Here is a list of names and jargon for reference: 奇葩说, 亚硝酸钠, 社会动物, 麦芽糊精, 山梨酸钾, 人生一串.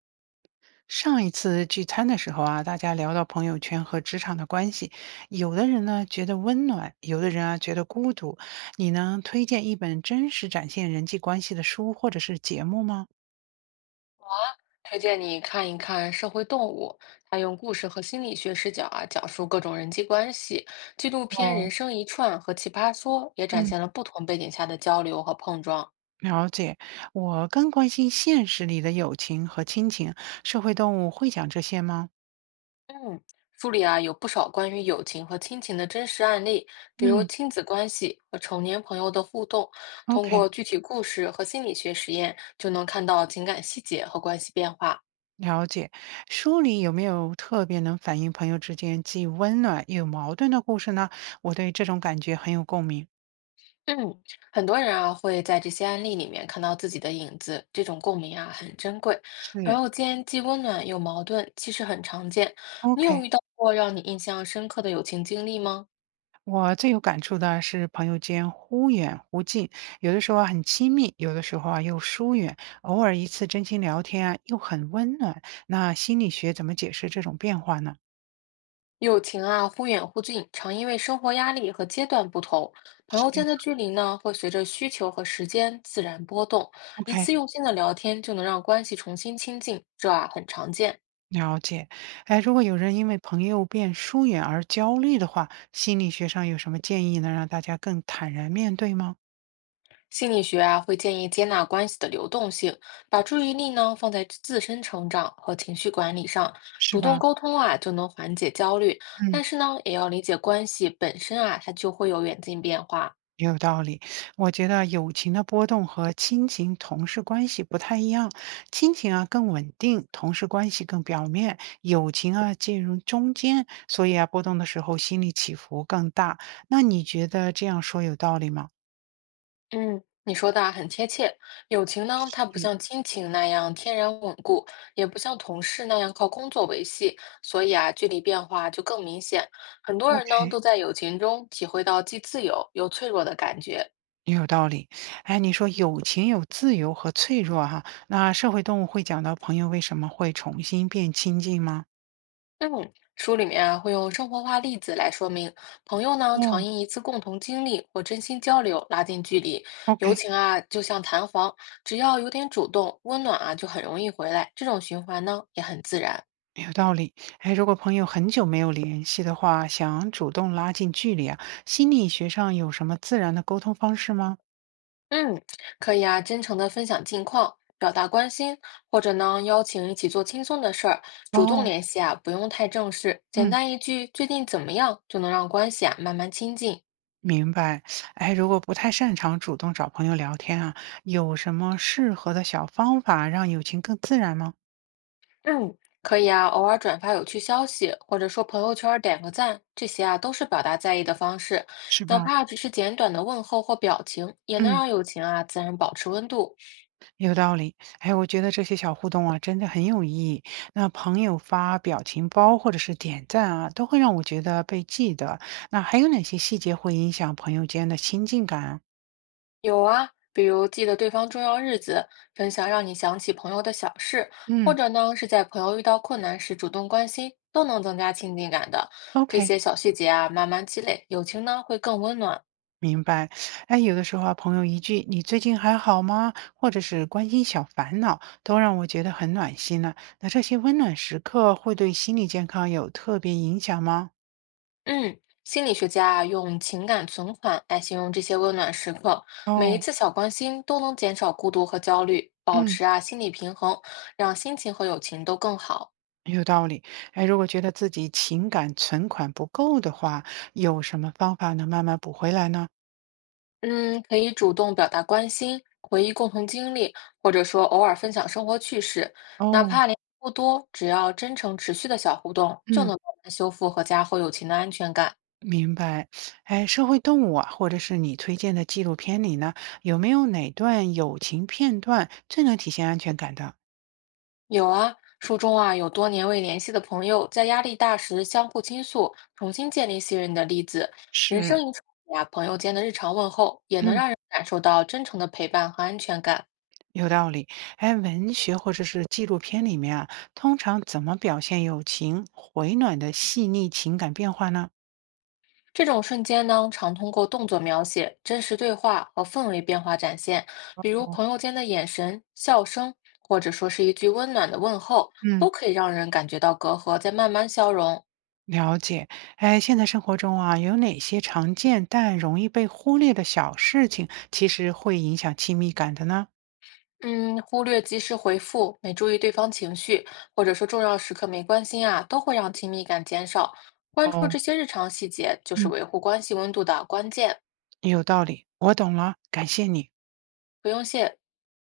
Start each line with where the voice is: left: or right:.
right: 上一次聚餐的时候啊，大家聊到朋友圈和职场的关系，有的人呢觉得温暖，有的人啊觉得孤独。你能推荐一本真实展现人际关系的书或者是节目吗？
left: 推荐你看一看《社会动物》，它用故事和心理学视角啊，讲述各种人际关系。纪录片
right: 哦，
left: 《人生一串》和《奇葩说》也展
right: 嗯，
left: 现了不同背景下的交流和碰撞。
right: 了解。我更关心现实里的友情和亲情，社会动物会讲这些吗？
left: 嗯，书里啊有不少关于友情和亲情的真实案例，比如
right: 嗯
left: 亲子关系和成年朋友的互动，通
right: ，OK，
left: 过具体故事和心理学实验，就能看到情感细节和关系变化。
right: 了解。书里有没有特别能反映朋友之间既温暖又矛盾的故事呢？我对这种感觉很有共鸣。
left: 嗯，很多人啊会在这些案例里面看到自己的影子，这种共鸣啊很珍贵。朋
right: 是。
left: 友间既温暖又矛盾，其实很常见。你有
right: OK，
left: 遇到过让你印象深刻的友情经历吗？
right: 我最有感触的是朋友间忽远忽近，有的时候啊很亲密，有的时候啊又疏远，偶尔一次真心聊天啊又很温暖。那心理学怎么解释这种变化呢？
left: 友情啊忽远忽近，常因为生活压力和阶段不同，朋友
right: 是
left: 间的距离呢会随着需求和时间自然波动。一
right: OK，
left: 次用心的聊天就能让关系重新亲近，这啊很常见。
right: 了解。哎，如果有人因为朋友变疏远而焦虑的话，心理学上有什么建议能让大家更坦然面对吗？
left: 心理学啊，会建议接纳关系的流动性，把注意力呢放在自身成长和情绪管理上，
right: 是
left: 主动
right: 吧？
left: 沟通啊，就能缓解焦虑。
right: 嗯。
left: 但是呢，也要理解关系本身啊，它就会有远近变化。
right: 也有道理，我觉得友情的波动和亲情、同事关系不太一样。亲情啊更稳定，同事关系更表面，友情啊介入中间，所以啊波动的时候心理起伏更大。那你觉得这样说有道理吗
left: 嗯，你说的啊很贴切。友情呢，它不
right: 嗯，是
left: 像亲情那样天然稳固，也不像同事那样靠工作维系，所以啊，距离变化就更明显。很多人呢，
right: ？OK，
left: 都在友情中体会到既自由又脆弱的感觉。
right: 也有道理。哎，你说友情有自由和脆弱哈，那社会动物会讲到朋友为什么会重新变亲近吗？
left: 嗯，书里面啊会用生活化例子来说明，朋友呢
right: 哦
left: 常因一次共同经历或真心交流拉近距离，友
right: ，OK。
left: 情啊就像弹簧，只要有点主动，温暖啊就很容易回来，这种循环呢也很自然。
right: 有道理，哎，如果朋友很久没有联系的话，想主动拉近距离啊，心理学上有什么自然的沟通方式吗？
left: 嗯，可以啊，真诚的分享近况，表达关心，或者呢邀请一起做轻松的事儿，主动
right: 哦，
left: 联系啊不用太正式，简
right: 嗯，
left: 单一句最近怎么样就能让关系啊慢慢亲近。
right: 明白。哎，如果不太擅长主动找朋友聊天啊，有什么适合的小方法让友情更自然吗？
left: 嗯，可以啊，偶尔转发有趣消息，或者说朋友圈儿点个赞，这些啊都是表达在意的方式。
right: 是
left: 哪
right: 吧？
left: 怕只是简短的问候或表情，也能
right: 嗯，
left: 让友情啊自然保持温度。
right: 有道理。哎，我觉得这些小互动啊，真的很有意义。那朋友发表情包或者是点赞啊，都会让我觉得被记得。那还有哪些细节会影响朋友间的亲近感啊
left: 有啊，比如记得对方重要日子，分享让你想起朋友的小事，或
right: 嗯
left: 者呢是在朋友遇到困难时主动关心，都能增加亲近感的。这
right: ，OK，
left: 些小细节啊，慢慢积累，友情呢会更温暖。
right: 明白。哎，有的时候啊，朋友一句“你最近还好吗”，或者是关心小烦恼，都让我觉得很暖心了。那这些温暖时刻会对心理健康有特别影响吗？
left: 嗯，心理学家啊用情感存款来形容这些温暖时刻，每一
right: 哦，
left: 次小关心都能减少孤独和焦虑，保
right: 嗯，
left: 持啊心理平衡，让心情和友情都更好。
right: 有道理。哎，如果觉得自己情感存款不够的话，有什么方法能慢慢补回来呢？
left: 嗯，可以主动表达关心，回忆共同经历，或者说偶尔分享生活趣事，哪
right: 哦，
left: 怕联系不多，只要真诚持续的小互动，就能
right: 嗯。
left: 慢慢修复和加厚友情的安全感。
right: 明白，哎，社会动物啊，或者是你推荐的纪录片里呢，有没有哪段友情片段最能体现安全感的？
left: 有啊，书中啊有多年未联系的朋友在压力大时相互倾诉，重新建立信任的例子。人生
right: 是，
left: 一场啊，朋友间的日常问候也能
right: 嗯，
left: 让人感受到真诚的陪伴和安全感。
right: 有道理。哎，文学或者是纪录片里面啊，通常怎么表现友情回暖的细腻情感变化呢？
left: 这种瞬间呢，常通过动作描写、真实对话和氛围变化展现，比如朋友间的眼神、笑声，或者说是一句温暖的问候，
right: 嗯，
left: 都可以让人感觉到隔阂在慢慢消融。
right: 了解。哎，现在生活中啊，有哪些常见但容易被忽略的小事情，其实会影响亲密感的呢？
left: 嗯，忽略及时回复，没注意对方情绪，或者说重要时刻没关心啊，都会让亲密感减少。关注
right: 哦，
left: 这些日常细节，就是
right: 嗯，
left: 维护关系温度的关键。
right: 有道理，我懂了，感谢你。
left: 不用谢。